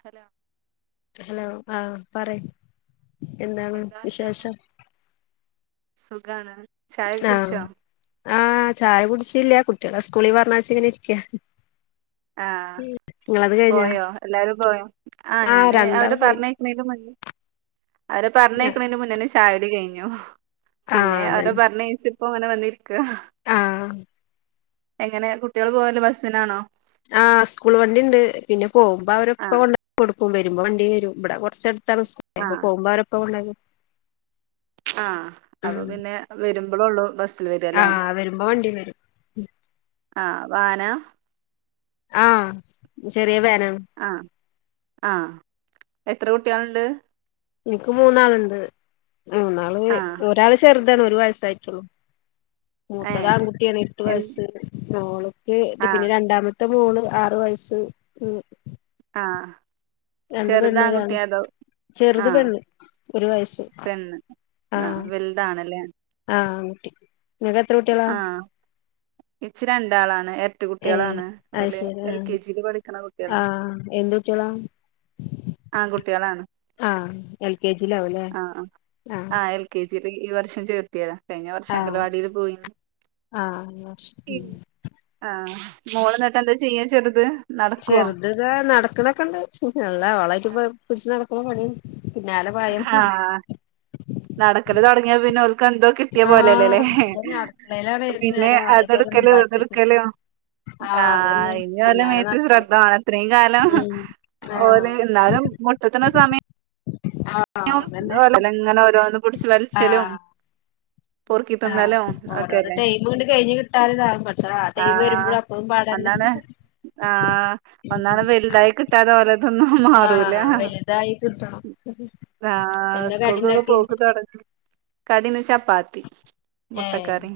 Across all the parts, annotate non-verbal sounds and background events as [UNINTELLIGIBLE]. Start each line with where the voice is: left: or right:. right: Hello?
left: Hello ആ പറ എന്താണ്
right: എന്താ വർത്താനം
left: വിശേഷം?
right: സുഖാണ്. ചായ
left: ആഹ്
right: കുടിച്ചോ
left: ആഹ് ചായ കുടിച്ചില്ല കുട്ടി കുട്ടികള സ്കൂളിൽ പറഞ്ഞച്ച ഇങ്ങനെ ഇരിക്കാ.
right: ആ.
left: നിങ്ങളത് കഴിഞ്ഞാ
right: പോയോ എല്ലാരും പോയോ ആഹ് ഞാന് അവര്
left: രണ്ടാള് പോയി
right: പറഞ്ഞേക്കണേ ക്കും മു അവരെ പറഞ്ഞക്കണതിന്റെ മുന്നന്നെ ചായകുടി കഴിഞ്ഞു
left: ആഹ്
right: പിന്നെ അവരെ പറഞ്ഞഴച്ചു ഇപ്പോങ്ങനെ വന്നിരിക്ക.
left: ആ.
right: എങ്ങനെ കുട്ടികള് പോവല് ബസ്സിനാണോ?
left: ആ് സ്കൂൾ വണ്ടി ഇണ്ട് പിന്നെ പോകുമ്പോ അവരെ ഉപ്പ
right: ആഹ്
left: കൊണ്ടാക്കി കൊടുക്കും വരുമ്പോ വണ്ടി വരും ഇവിടെ കുറച്ചടുത്ത് പോ [UNINTELLIGIBLE]
right: ആഹ്
left: കുമ്പോ അവരൊപ്പ
right: ആ അപ്പൊ പിന്നെ വരുമ്പോളൊ ള്ളു
left: ആ വരുമ്പോ വണ്ടി വരും.
right: ആവാനാ
left: ആ ചെറിയ വേൻ
right: ആ ആ എത്ര കുട്ട്യാളുണ്ട്
left: നിക്ക് മൂന്നാളുണ്ട് മൂന്നാള്
right: ആഹ്
left: ഒരാള് ചെറ് ഒരു വയസായിട്ടുള്ളൂ മൂത്തത്
right: ഏഹ്
left: ആൺകുട്ടിയാണ് എട്ടു
right: എൻ
left: വയസ്സ് മോള് [UNINTELLIGIBLE] പിന്നെ
right: ആഹ്
left: രണ്ടാമത്തെ മോള് ആറ് വയസ്സ് ഉം
right: ചെറ്താങ്കുട്ടിയാതോ
left: ചെറ്ത് പെണ്ണ് ഒരു വയസ്സ്
right: പെണ്ണ്
left: ആ
right: ആഹ് വലുതാണല്ലേ
left: ആആ
right: ആ ഇച്ച് രണ്ടാളാണ് എര് രട്ട
left: ഏഹ്
right: കുട്ട്യളാണ്
left: അത്
right: ഒല്
left: ശരി
right: എൽ
left: ആഹ്
right: കെ ജി ക്ക് പഠിക്കണ കുട്ട്യളാണ്
left: ആഹ് എന്ത് കുട്ടികളാ
right: ആങ്കുട്ട്യളാണ്
left: ആഹ് എൽ കെ ജിയിലാവുംല്ലേ
right: ആ ആ
left: ആഹ്
right: ആ എൽ കെ ജി [UNINTELLIGIBLE] ഈ വർഷം ചേർത്തിയതാ കഴിഞ്ഞ വർഷം
left: ആഹ്
right: അങ്കലവാടീല് പോയി
left: ആഹ് ഉം
right: ആ മോളന്നിട്ടെന്താ ചെയ്യാ ചെറ്ത്
left: ചെറ്ത് ദാ നടക്കണക്ക്ണ്ട് നല്ല ഓളായിട്ട്പ്പോ പിടിച്ച് നടക്കണ പണി
right: ഹാ നടക്കല് തൊടങ്ങിയാ പിന്നെ ക്കന്തോ കിട്ടിയ പോലല്ലേലെ
left: ആഹ് ഇതന്നെ അടുക്കളയിലാണ് ഏത്
right: പിന്നെ
left: നേരവും അതേപോലെ
right: അതെടുക്കലു
left: ഉമ്മാന്റടുത്ത്ക്ക്
right: ഇതെടുക്കലു ആ
left: ആഹ് അതന്നെ
right: ഇനി ഓലെ
left: പിന്നാലെ
right: മേത്ത്
left: നടക്കണം
right: ശ്രദ്ധവേണം ഇത്രേം കാലം
left: ഉം
right: ഓല്
left: ആഹ്
right: ന്നാലും മുട്ടുത്തണ സമയം
left: ആഹ്
right: യം
left: അതന്നെ
right: ഓല്ങ്ങനെ ഓരോന്ന് പിടിച്ച് വലിച്ചലും പൊറുക്കി
left: ആ
right: തിന്നലും
left: ഓരോരോ
right: ഒക്കെയല്ലേ
left: ടൈമങ്ങ്ട് കഴിഞ്ഞ് കിട്ടാന്താകും പക്ഷേ ആ ടൈമ് വരുമ്പഴും അപ്പഴും പാടന്നെ
right: ണ് ആ ഒന്നാട് വെലുതായി കിട്ടാത [UNINTELLIGIBLE] അതൊന്നും മാറൂല്ല
left: ആഹ് വലുതായി കിട്ടണം
right: ആ
left: എന്താ
right: സ്കൂൾക്കൊക്കെ
left: കടിണ്ടാക്കി
right: പോക്ക് തൊടങ്ങി കടിന്ന് ചപ്പാത്തി
left: ഏയ്
right: മുട്ടക്കറി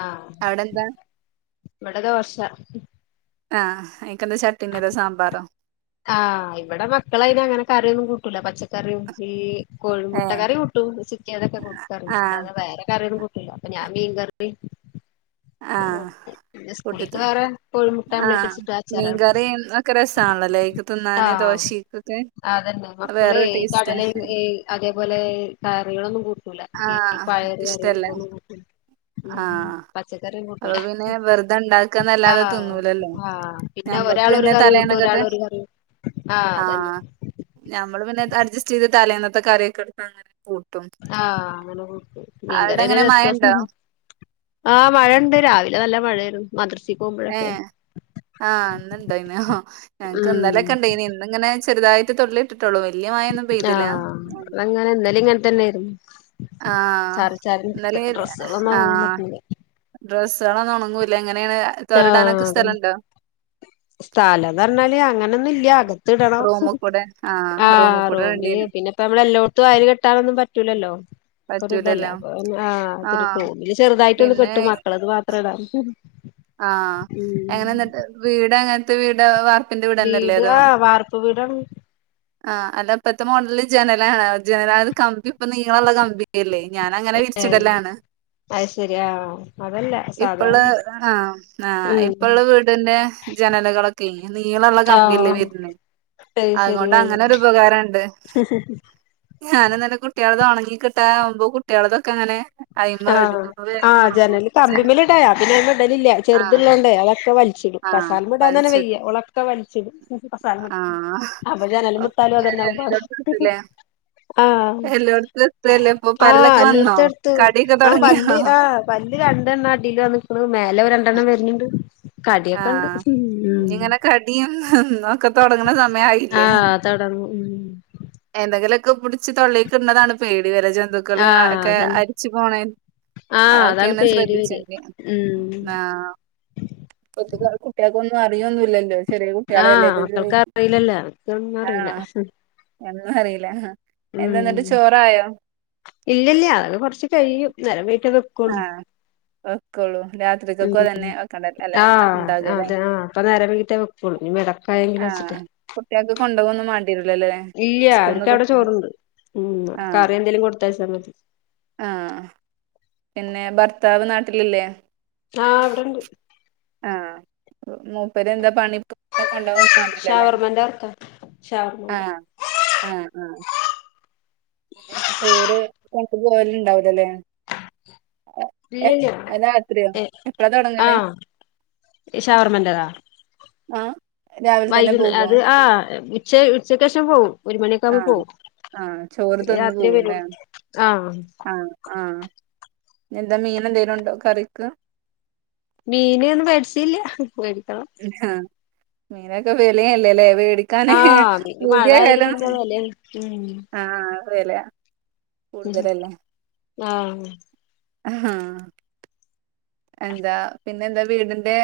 left: ആ
right: അവിടെ എന്താ
left: ഇവ്ടെ ദോശ
right: ആ എനക്ക്ന്താ ചട്നിയോ സാമ്പാറോ
left: ആ ഇവിടെ മക്കളയിനങ്ങനെ കറിയൊന്നും കൂട്ടൂല പച്ചക്കറിയും ഈ കോഴിമുട്ട
right: ഏഹ്
left: കറി കൂട്ടും ചിക്കൻ അതെക്കെ കൂട്ടും കറി
right: ആഹ്
left: അല്ലാതെ വേറെ കറിയൊന്നും കൂട്ടി ട്ടില്ല അപ്പോ ഞാ മീൻ കറി
right: ആ കൂട്ടിത്തിന്ന്
left: വേറെ കോഴിമുട്ട
right: ആ
left: ആംപ്ലേറ്റ് അടിച്ചിട്ട്
right: മീൻ
left: അച്ചാറാടും
right: കറിം ഒക്കെ രസാ ണല്ലേ ക്ക് തിന്നാന്
left: ആഹ്
right: ദോശിയ്ക്കക്കെ
left: അതന്നെ മക്കള് ഈ കടലെ ഈ അതേപോലെ കാറികളൊന്നും കൂ ട്ടൂല ഈ
right: ആഹ്
left: പയറു കറി
right: ഇഷ്ടല്ലേ
left: ഇതൊന്നും കൂട്ടില്ല മ്
right: ആഹ്
left: പ പച്ചകറി
right: അപ്പൊ
left: കൂട്ടൂല
right: പിന്നെ വെറുതെ
left: ആ
right: ഇണ്ടാക്കാന്നല്ലാതെ തിന്നൂലല്ലോ
left: ആ പിന്നെ ഒരാളൊരു കറി കൂട്ടു ഒരാ ഒരാളൊരു കറി ആഹ്
right: ആ
left: അതന്നെ
right: ഞമ്മള് പിന്നെതഡ്ജസ്റ്റ് ചെയ്ത് തലേന്ന ത്തെ കറിയെക്കെ എടുത്തങ്ങനെ കൂട്ടും
left: ആഹ് അങ്ങനെ കൂട്ടും
right: അവിടെ
left: മീൻകറി
right: എങ്ങനെ
left: ഒരു
right: മഴണ്ടോ
left: [UNINTELLIGIBLE] ആ മഴണ്ട് രാവിലെ നല്ല മഴ [UNINTELLIGIBLE]
right: ഏ ആ ഇന്നുണ്ടായിനോ ഞക്ക് ഇന്നലെ
left: ഉം
right: കണ്ടെയിന് ഇന്ന് ഇങ്ങനെ ചെറുതായിട്ട് തൊള്ളിയേട്ടിട്ടുള്ളൂ വലി
left: ആ ഇവിടങ്ങനെ ഇന്നലെങ്ങനതന്നെരുന്നു
right: ആ ഇന്നലെ
left: ഡ്രസ്സുകളൊന്നും
right: ആ
left: ഒണങ്ങാൻ പറ്റുന്നില്ല
right: ഡ്രസ്സ്കളൊന്നും ഒണങ്ങൂല എങ്ങനെയാണ്
left: ആ
right: തോരടാനൊക്കെ
left: അതന്നെ
right: സ്ഥലണ്ടോ
left: സ്ഥലന്നറഞ്ഞാല് അങ്ങനൊന്നുല്ല ത്തിടണം
right: റൂമ് കൂടെ
left: ആ
right: ആഹ് റൂമ് കൂടെ
left: റൂമില്
right: ഇടേണ്ടിവരും
left: പിന്നിപ്പോ മ്മള് എല്ലോട്ത്തും അയല് കെട്ടാനൊന്നും പറ്റൂലല്ലോ ഒറിതല്ലേ
right: പറ്റൂലല്ലോ
left: അപ്പോം ആ
right: ആഹ്
left: [UNINTELLIGIBLE] ചെറുതായിട്ടൊന്ന്
right: പിന്നെ
left: കെട്ടും മക്കളത് മാത്ര മാത്രടാ
right: ആ എങ്ങനെന്നി വീട് എങ്ങൻത്തെ വീടാ വാർ
left: വീട്, ആ വാർപ്പ് വീടാണ്.
right: ആ അല്ല ഇപ്പത്തെ മോഡല് ജനലാണ. ജനല് ആ കമ്പി ഇപ്പം നീളള്ള കമ്പിയല്ലേ. ഞാനങ്ങനെ
left: ഏ
right: വിരിച്ചിടലാണ്.
left: അത് ശരി ആഹ് അതല്ല സാധാ
right: ഇപ്പള് ആ, ആ
left: ഉം
right: ഇപ്പള്ള വീടിന്റെ ജനലകളോക്കെ നീളള്ള കമ്പില്ലേ
left: ആഹ്
right: വരുന്നെ.
left: [UNINTELLIGIBLE]
right: അങ്ങനൊരുപകാരണ്ട് ഞാനിന്നെന്ന കുട്ടിക [UNINTELLIGIBLE] കിട്ടാവുമ്പോ കുട്ട്യളതൊക്കങ്ങനെ
left: ആ ആ ജനല്
right: ജന
left: കമ്പിമേല്ടായ പിന്നെ ഞാ ഇടലില്ല
right: ആഹ്
left: ചെറുത്ള്ളോണ്ടെ അതൊക്കെ വലി
right: ആഹ്
left: കസാൽമെടാന്തന്നെ
right: വലിച്ചിടും
left: വയ്യ ഓളെക്കെ വലിച്ചിടും [UNINTELLIGIBLE]
right: [UNINTELLIGIBLE] ട്ടൂല്ലേ
left: ആഹ്
right: എല്ലോടത്തുംത്രല്ലേ ഇപ്പൊ
left: ആഹ്
right: പല്ലൊക്കെ വന്നോ?
left: എല്ലോട്ത്തും എടുത്തു
right: ക
left: ആ പല്ല്, ആ പല്ല് രണ്ടെണ്ണം അടില് വനിക്കണ് മേലെ രണ്ടെണ്ണം വരുന്നുണ്ട്. കടിയക്കെ ഉണ്ട്
right: ആഹ് ഇനി
left: ഉം.
right: ഇങ്ങനെ കടിയും ഒക്കെ തുടങ്ങണ
left: ആഹ് തോട ഉം
right: എന്തെങ്കിലുക്കെ പിടിച്ച് തൊള്ളെക്ക് ഇന്നതാണ് പേടി, വരെ ജന്തുക്കൾ
left: ആഹ്
right: ഒക്കെ
left: അതന്നെ
right: അരിച്ചു പോണെ
left: ആഹ്
right: അഒക്കെ
left: അതാണ് പേടി വര
right: ശ്രദ്ധിച്ചണ്ട്.
left: ഉം
right: ആഹ്. കുട്ട്യോക്കൊന്നും അറിയോന്നുല്ലല്ലോ. ചെറിയ കുട്ടികളല്ലേ
left: ആഹ്
right: ഇത്
left: മക്കൾക്ക് അറിയില്ലല്ലോ അവർക്കൊന്നും
right: ആ
left: അറിയില്ല
right: എന്നും അറിയില്ല. എന്താ
left: ഉം
right: എന്നിട്ട് ചോറായോ?
left: ട്ട് കൊട്
right: ആഹ് വെക്കുള്ളൂ
left: ഉം
right: രാത്രിക്കൊക്കെ തന്നെ വെക്കണ്ട അല്ലെ
left: ആഹ്
right: ഉണ്ടാകല്ലേ
left: അതെ, ആ അപ്പ നേര വകിട്ടേ വെക്കുളു. ഇനിമടക്കായെങ്കില്ച്ചിട്ട്.
right: ലല്ലേ സ്കൂന്ന്
left: ചോറുണ്ട് ഉം
right: ആ
left: കറി എന്തേലും കൊടുത്തയച്ചാ മതി
right: ആഹ് പിന്നെ ഭർത്താവ് നാട്ടിലില്ലേ?
left: ആഹ് ഇവിടണ്ട്.
right: ആ മൂപ്പര് എന്താ പണിപ്പ കൊണ്ടന്നുംണ്ടില്ലല്ലേ?
left: ഷവർമന്റെ വർക്കാ ഷവർമന്റെ
right: ആഹ് ആഹ് ആ പിന്നെ ചോറ് കൊണ്ടുപോവല്ണ്ടാവുലല്ലേ.
left: ഇല്ലില്ല. ഏ
right: എപ്പളാ തൊടങ്ങല്
left: ആഹ്. ഷവർമെന്റതാ.
right: ആഹ് രാവിലെ തന്നെ
left: വൈകുന്നേ,
right: പോകുവോ
left: അത്, ആ ഉച്ച, ഉച്ചക്കേഷം പോവും. ഒരു മണിയക്കവുമ്പോ
right: ആഹ്
left: പോവും.
right: ആഹ് ചോറ്
left: പിന്ന
right: തിന്ന്
left: രാത്രിയെ
right: പോവുംല്ലേ
left: വരൂള്. ആഹ്
right: ആഹ് ആഹ് എന്താ മീനന്തെലും ഉണ്ടോ കറിക്ക്?
left: മീന് ന്നു വെടിച്ചീല്ല.
right: ആ മീനൊക്കെ വെലയല്ലല്ലേ. വീ എടിക്കാനെ പുതിയ ഏത
left: ഉം
right: അതെല്ലേ.
left: ഉം ആഹ്
right: ആഹ് എന്താ, പിന്നെന്താ വീടിന്റെ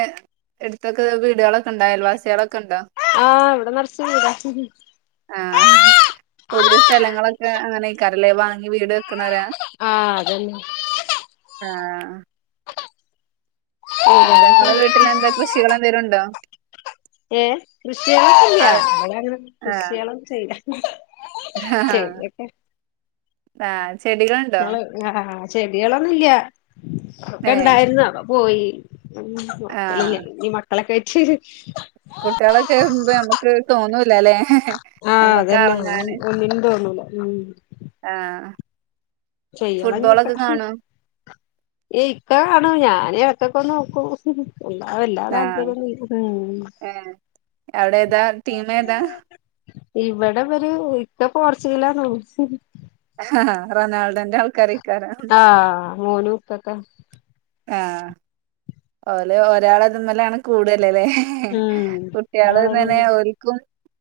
right: ഇടുത്തൊക്കെ വീടുകളൊക്കെണ്ട അയൽവാസികള
left: ആഹ് ഇവിടെ നേർച്ച് വീടാ.
right: ആഹ് പുതിയ സ്ഥലങ്ങളൊക്കെ അങ്ങനെക്കരലെ. വാങ്ങി വീട് വെക്കണോരാ.
left: ആ അതന്നെ.
right: ആഹ് എന്താ ഇങ്ങള വീട്ടിലെന്താ
left: വീടാളൊക്കെണ്ട്
right: കൃഷികളെന്തേരുംണ്ടോ?
left: ഏ കൃഷിയളൊന്നും ല്ല്യ.
right: അവിടെ
left: അള അങ്ങനെ
right: ആഹ്
left: കൃഷിയളോന്നും ചെയ്യില്ല. ശരി ക്കെ.
right: ആഹ
left: ങ്ങ ആഹ ചെടികളൊന്നുംല്ല ഒക്കെ
right: ഏഹ്
left: ഇണ്ടായിരുന്നു അ പോയി ഉറക്കല്ല്യ
right: ആഹ്
left: ഈ മക്കളൊക്കെ ആയിറ്റ്
right: കുട്ടികളൊക്കെ എരുമ്പോ നമ്മക്ക് തോന്നൂല്ലലേ നമ്മക്ക് അറങ്ങാന്
left: എന്തോന്നൂല
right: ആഹ് ഫുട്ബോളൊക്കെ
left: ചെയ്യണംഇന്നിട്ട്
right: കാണോ
left: ഈ ഇക്ക കാണു ഞാന് ഇക്ക നോക്കൂ ഹു ഹു [UNINTELLIGIBLE] എല്ലാവ എല്ലാ
right: ആഹ്
left: താല്പര്യംൊന്ന
right: ഏഹ് അവിടെ ഏതാ? ടീമ് ഏതാ?
left: ഇവിടെവരു ഇക്ക പോർച്ചുഗലാന്നു.
right: ആ ഹ ഹാ റൊണാൾഡോന്റെ ആൾക്കാര്
left: ആഹ മോനു ക്കക്കെ
right: ആഹ ഓല ഒരാളെ തിന്നലാണ് കൂടലല്ലേ
left: ഉം
right: കുട്ടികള്
left: ഒരാളെ
right: ഇങ്ങനെ ഒരിക്കും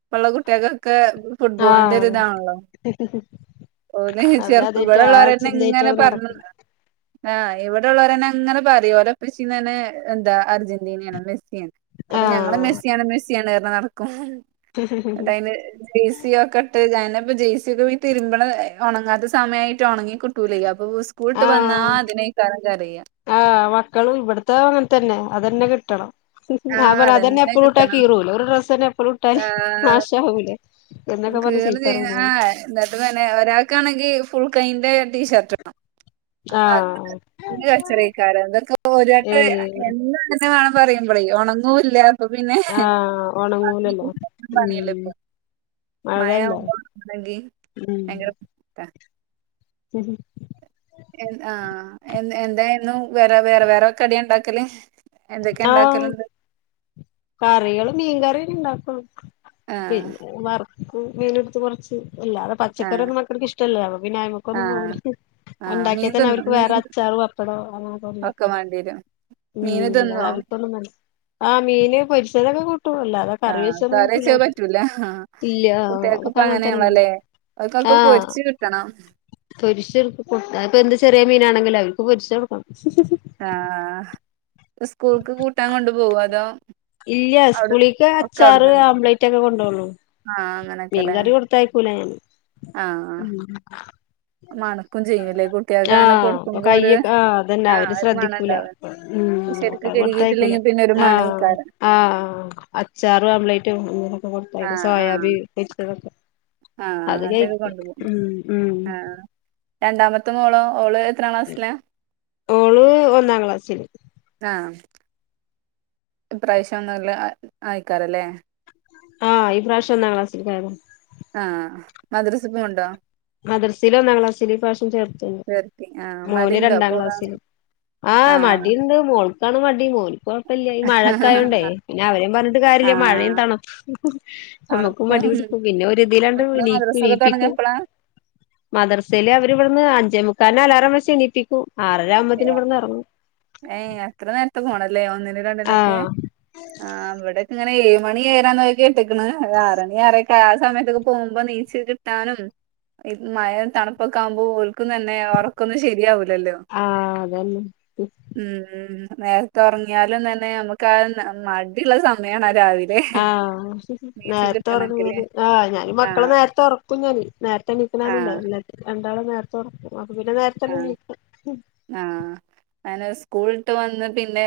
right: ഇപ്പ ഉള്ള കുട്ടികൾക്കൊക്കെ
left: ആ
right: ഫുട്ബോളിന്റെ ഒരിതാണല്ലോ ഓനെ ചെർത്
left: അവരതായിട്ട്
right: ഇവിടെ
left: ആ
right: ഉള്ളൊരെന്ന് ഇങ്ങനെ
left: ചിന്തായിട്ടാണ് നടക്ക
right: പറഞ്ഞന്ത ആഹ് ഇവിടെഉള്ളോരെന്നെ അങ്ങനെ പറയുംഓല ഇപ്പഷി തന്നെ എന്താ അർജന്റീനയാണ് മെസ് മഅപ്പൊ
left: ആഹ്
right: ഞങ്ങള്മെസ്സിയാണ് മെസ്സിയാണ് എറഞ് നടക്കും നട്ടൻ അതിന് ടി സിയോ ഒക്കെ ഇട്ട് പ്പൊ ജെയ്സി ഒക്കെ തിരിമ്പ്ണ ഉണങ്ങാത്ത സമയമായിട്ട് ഉണങ്ങി കിട്ടുലയ് അപ്പൊ സ്കൂളട്ട് വന്നാ
left: ആഹ്
right: അതിനേ യ്കാരം കരയ
left: ആഹ് മക്കള ഇവിടത്തത അങ്ങനെത്തന്നെ അതന്നെ കിട്ടണം അ
right: ആഹ്
left: പറ അതന്നെ എപ്പഴും ഇട്ടാൽ
right: കിട്ടണം
left: കീറൂലെ ഒരു ഡ്രസെന്നെ എപ്പഴും ഇട്ടാല് നാശവുലെ എന്നൊ
right: കീറു ചെയു ആ് എന്നിട്ട് തന്നെ ഒരാൾക്കാണെങ്കി ഫുൾ കൈന്റെ ടീഷർട്ട് വണം അപ്പൊ അത്
left: ആഹ്
right: കച്ചറയ്ക്കാരം എന്തൊക്ക ഒരേട്ട [UNINTELLIGIBLE] [UNINTELLIGIBLE]
left: ഏഹ്
right: പറയുമ്പള് പറയുമ്പോളേ ഉണങ്ങുല്ല അപ്പൊ പിന്നെ
left: ആഹ് ഒണങ്ങൂലല്ലോ
right: [UNINTELLIGIBLE]
left: ഉം
right: പണിയല്ലോ ഇപ്പൊ മയ
left: മഴല്ലേ
right: [UNINTELLIGIBLE] നങ്കി
left: ഉം
right: ഭയങ്കര ബുദ്ധി [UNINTELLIGIBLE] അ [UNINTELLIGIBLE] ആ എന്തഎന്നും വേറെ വേറെവേറെ കടി ഉണ്ടാക്കല് എന്തൊക്കെ
left: ആഹ്
right: ഉണ്ടാക്കല്ണ്ട്
left: കറികള് മീൻകറിഇണ്ടാക്കൂ
right: ആ
left: പിന്നെ വറക്കും മീന ഇടുത്ത് കൊറച്ച് ഇല്ലതെ
right: ആ
left: പച്ചക്കറി ഒനും മക്കൾക്ക് ഇഷ്ടല്ലലൊ അപ്പൊ
right: ആ
left: പിന്നൊയ്മക്കൊന്നും പോവില്ല
right: ആ
left: ഉണ്ടാക്കിയാ
right: മീൻ
left: തന്നെ
right: തിന്നോ
left: അവർക്ക്
right: മീൻ
left: വേറെ അച്ചാറും വപ്പടോ അങ്ങ [UNINTELLIGIBLE]
right: ഒക്കെ
left: ണ്ടാക്കും
right: വേണ്ടിവരും മീന്
left: ഉം അത
right: തിന്നോ
left: അവർക്കൊന്നുംമ ആ മീന് പൊരിച്ചധൊക്കെ കു
right: ആഹ കറിച്ചത് പറ്റൂല ആ
left: ഇല്ല
right: കുട്ടികൾക്ക് ഇപ്പ
left: അതൊക്കെ അങ്ങനത്തന്നെണ്ട്
right: അങ്ങനെണല്ലോലേ ഓല്ക്ഒക്കെപൊരിച്ച് കിട്ടണം
left: പൊരിച്ചകൊ [UNINTELLIGIBLE] അത് ഇപ്പൊ എന്ത് ചെറിയ മീനാണെങ്കിലും അവർക്ക് പൊരിചൊടുകൊടുക്കണം
right: അആഹ സ്കൂൾക്ക് കൂട്ടാൻ കൊണ്ട് പോകൊ അതോ
left: ഇല്ല
right: അവിടെ
left: സ്കൂളിക്ക്
right: ഒക്കെ
left: അച്ചാറ്
right: അവിടുന്ന്
left: ആംബ്ലറ്റ് ഒക്കെ കൊണ്ടോള്ളൂ
right: ആഹ്
left: മീൻ
right: അങ്ങനൊക്കെല്ലേ
left: കറി കൊടുത്തായിക്കൂല ഞാൻ
right: ആഹ്
left: [UNINTELLIGIBLE]
right: മണക്കും ചെയ്യൂല്ലേ കുട്ടികൾക്ക് അങ്ങനെ
left: ആഹ് അപ്പ
right: കൊടുക്കുമ്പോ ഒരു
left: കയ്യൊക്കെ അതന്നെ
right: ആഹ്
left: അവര്
right: ഒരു മണം
left: ശ്രദ്ധിക്കൂല
right: ഉണ്ടാവും
left: [UNINTELLIGIBLE] അപ്പൊ
right: ശരിക്ക്
left: അത് കൊടുത്തായിക്കൂല
right: കഴുകിയിട്ടില്ലെങ്കിൽ പിന്നെ ഒരു
left: ആ
right: മണേക്കാരം
left: ആഹ് അച്ചാറും ആംബ്ലെറ്റും കൊടുത്തക്ക
right: ആഹ്
left: സോയാബി
right: ആഹ്
left: പൊരിച്ചതൊക്കെ
right: ആഹ്
left: അതകയി
right: അങ്ങനത്തൊക്കെ കൊണ്ടുപോകും
left: ഉം ഉം
right: രണ്ടാമത്തെ മോളോ ഓള് എത്ര ക്ലാസ്സില
left: ഓള് ഒന്നാം ക്ലാസ്സില്
right: ആഹ് ഇപ്രാവശ്യം ഒന്ന് ർ ല് ആയിക്കാറല്ലേ
left: ആഹ് ഈ പ്രാവശ്യംന്നാം ക്ലാസ്സിൽക് ആയതാ
right: ആഹ മദ്റസ് പോണ്ടോ
left: മദ്റസില് ഒന്നാംളാസില് ഇപ്രാവശ്യം ചേർത്തു
right: ചേർത്തി ആഹ്
left: മോന്
right: മടിയുണ്ടോ
left: രണ്ടാം
right: പോകാന്
left: ക്ലാസ്സില് ആ
right: ആഹ്
left: മടിണ്ട് മോൾക്കാണ് മടി മോൻകോ ല്ല ഈ മഴയൊക്കൊയയോണ്ടേ പിന്നെ അവരേും പറഞ്ഞിട്ട് കാര്യമില്ല മഴയും
right: ആഹ്
left: തണോ നമ്മുക്കും
right: തണുപ്പും
left: മടിപട പിന്നെ ഒരു ഇതിലാണ്ട് നീക്ക
right: മദ്രസൊക്കെ
left: നീപ്പിക്കൂ
right: തുടങ്ങിയപ്പളാ
left: മദർസയിലെ അവരിവിടുന്ന് അഞ്ചേ മുക്കാല്ൻ അലാറം എണീപ്പിക്കും ആറര ആവുമ്പോത്തിന്
right: അ്
left: ഇവിടുന്ന് ഇറങ്ങും
right: ഏ അത്ര നേര പോണല്ലേ ഒന്നിന രണ്ടിനൊക്കെ
left: ആഹ്
right: ആവിടെ അങ്ങനെ ഏഴ മണി ഏരാന്ന് കെട്ടിിക്ക ആറണി ആറെക്കെ ആ സമയത്തൊക്കെ പോകുമ്പോ നീച്ച കിട്ടാനും മഴ തണുപ്പൊക്കെ ആകുമ്പോ ഒക്കും തന്നെ ഉറക്കൊന്നും ശരിയാവല്ല
left: ആഹ അതന്നെ
right: ഉ നേരത്തെ ഉറങ്ങിയാലും തന്നെ നമുക്ക് ആ മടിയുള്ള സമയമാണ്
left: ആഹ നേരത്തെ
right: കിട്ടണെങ്കില്
left: ഉറങ്ങല് ആഹ് ഞാൻ മക്കളെ
right: ആഹ്
left: നേരത്തെ ഉറക്കും ഞൻ നേരത്തെ ഇ
right: ആഹ്
left: നൽക്കാനുണ്ടല്ല രണ്ടാളും നേരത്തെ ഉറക്ക പിന്നെ നേരത്തെന്നെ
right: ആഹ്
left: വ
right: ഞാന് സ്കൂളിട്ട് വന്ന് പിന്നെ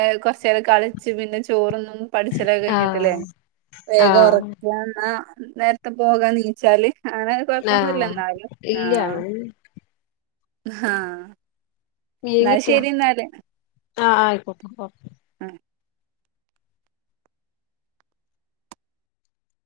right: കളിച്ച് പിന്നെ ചോറൊന്നും പഠിച്ചില കഴിഞ്ഞിട്ടില്ലേ
left: ആഹ്
right: വേഗം
left: ആഹ്
right: ഉറക്കന്ന നേരത്തെ പോകാ നീച്ചാല് അങ്ങനെ കൊഴപ്പൊന്നുമല്ല
left: ആഹ്
right: എന്നാലും
left: ഇല്ല
right: ആഹ ആഹ എന്നാൽ ശരി എന്നാല്
left: ആഹ ആയിക്കോക്കട്ടെ ഓക്കെ
right: ഉഹ